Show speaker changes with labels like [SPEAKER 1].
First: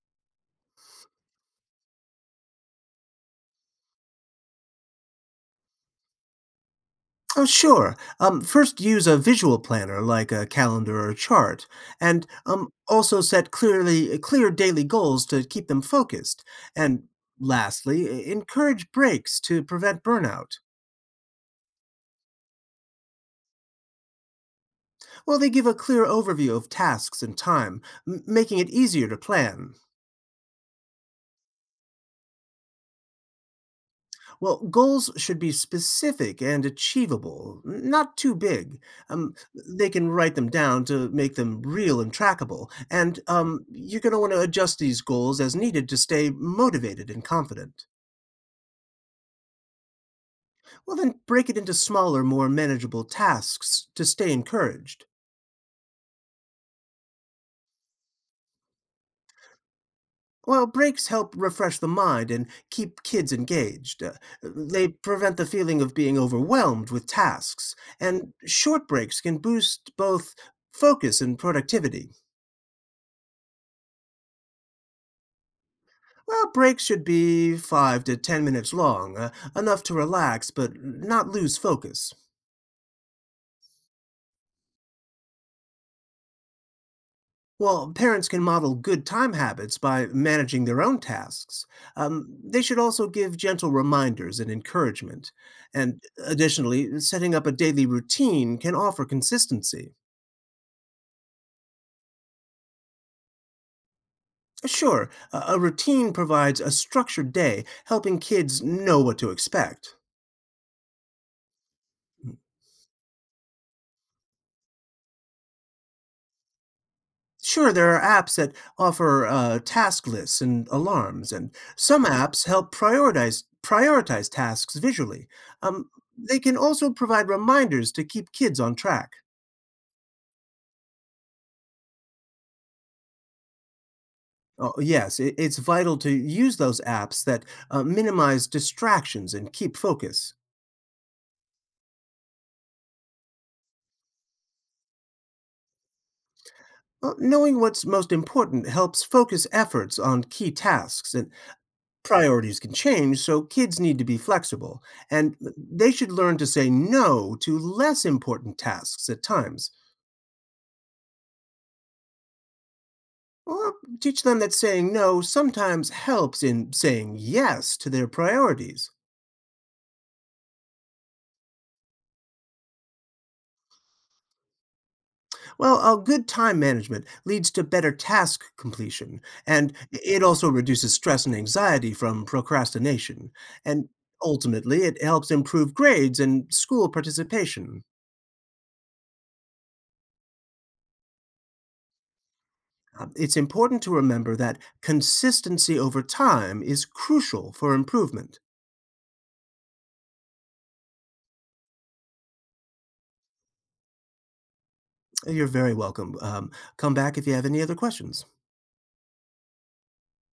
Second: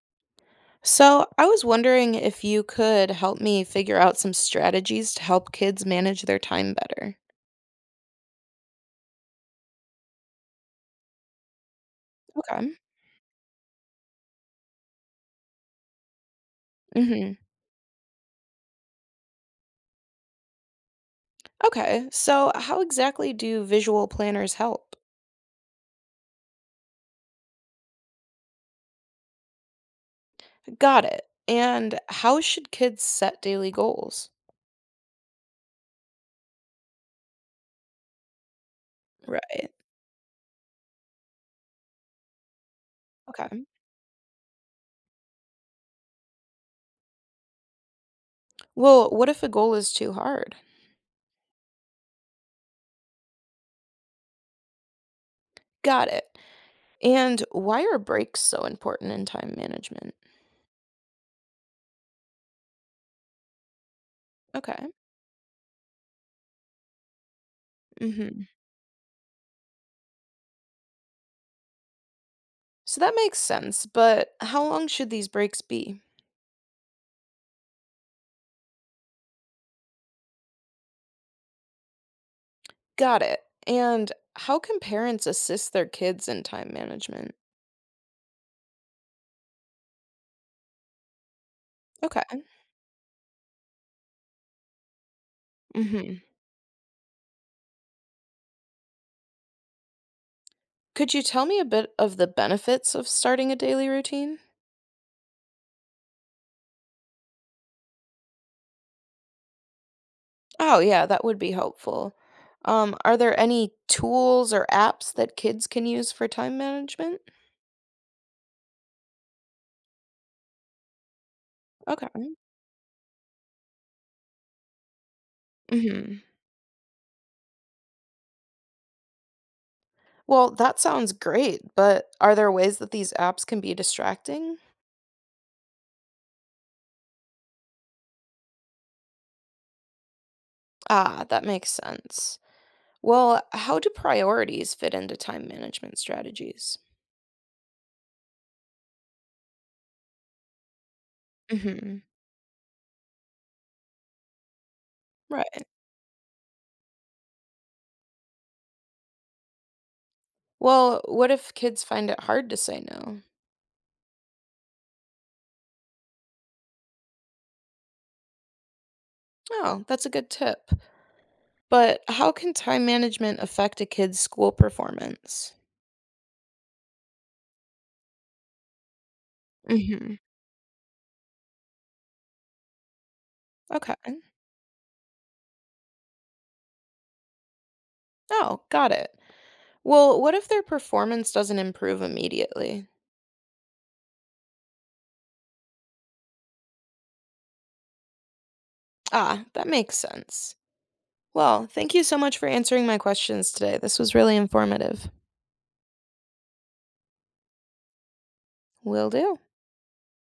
[SPEAKER 1] So, I was wondering if you could help me figure out some strategies to help kids manage their time better.
[SPEAKER 2] Oh, sure. First, use a visual planner like a calendar or chart, and
[SPEAKER 1] Okay.
[SPEAKER 2] also set clear daily goals to keep them focused. And
[SPEAKER 1] Hmm.
[SPEAKER 2] lastly, encourage breaks to prevent burnout.
[SPEAKER 1] Okay. So, how exactly do visual planners help?
[SPEAKER 2] Well, they give a clear overview of tasks and time, making it easier to plan.
[SPEAKER 1] Got it. And how should kids set daily goals?
[SPEAKER 2] Well, goals should be specific and achievable, not too big.
[SPEAKER 1] Right.
[SPEAKER 2] They can write them down to make them real and trackable, and
[SPEAKER 1] Okay.
[SPEAKER 2] you're going to want to adjust these goals as needed to stay motivated and confident.
[SPEAKER 1] Well, what if a goal is too hard?
[SPEAKER 2] Well, then break it into smaller, more manageable tasks to stay encouraged.
[SPEAKER 1] Got it. And why are breaks so important in time management?
[SPEAKER 2] While breaks help refresh the mind and keep kids engaged, they
[SPEAKER 1] Okay.
[SPEAKER 2] prevent the feeling of being overwhelmed with tasks, and
[SPEAKER 1] Hmm.
[SPEAKER 2] short breaks can boost both focus and productivity.
[SPEAKER 1] So that makes sense, but how long should these breaks be?
[SPEAKER 2] Well, breaks should be 5 to 10 minutes long, enough to relax but not lose focus.
[SPEAKER 1] Got it. And how can parents assist their kids in time management?
[SPEAKER 2] While parents can model good time habits by managing their own tasks,
[SPEAKER 1] Okay.
[SPEAKER 2] they should also give gentle reminders and encouragement. And
[SPEAKER 1] Hmm.
[SPEAKER 2] additionally, setting up a daily routine can offer consistency.
[SPEAKER 1] Could you tell me a bit of the benefits of starting a daily routine?
[SPEAKER 2] Sure, a routine provides a structured day, helping kids know what to expect.
[SPEAKER 1] Oh, yeah, that would be helpful. Are there any tools or apps that kids can use for time management?
[SPEAKER 2] Sure, there are apps that offer task lists and alarms, and some
[SPEAKER 1] Okay.
[SPEAKER 2] apps help prioritize tasks visually. Um,
[SPEAKER 1] Hmm.
[SPEAKER 2] they can also provide reminders to keep kids on track.
[SPEAKER 1] Well, that sounds great, but are there ways that these apps can be distracting?
[SPEAKER 2] Oh, yes, it's vital to use those apps that minimize distractions and keep focus.
[SPEAKER 1] Ah, that makes sense. Well, how do priorities fit into time management strategies?
[SPEAKER 2] Well, knowing what's most important helps focus efforts on key tasks, and
[SPEAKER 1] Hmm.
[SPEAKER 2] priorities can change, so kids need to be flexible, and
[SPEAKER 1] Right.
[SPEAKER 2] they should learn to say no to less important tasks at times.
[SPEAKER 1] Well, what if kids find it hard to say no?
[SPEAKER 2] Or teach them that saying no sometimes helps in saying yes to their priorities.
[SPEAKER 1] Oh, that's a good tip. But how can time management affect a kid's school performance?
[SPEAKER 2] Well, a good time management leads to better task completion, and
[SPEAKER 1] Hmm.
[SPEAKER 2] it also reduces stress and anxiety from procrastination. And
[SPEAKER 1] Okay.
[SPEAKER 2] ultimately, it helps improve grades and school participation.
[SPEAKER 1] Oh, got it. Well, what if their performance doesn't improve immediately?
[SPEAKER 2] It's important to remember that consistency over time is crucial for improvement.
[SPEAKER 1] Ah, that makes sense. Well, thank you so much for answering my questions today. This was really informative.
[SPEAKER 2] You're very welcome. Come back if you have any other questions.
[SPEAKER 1] Will do.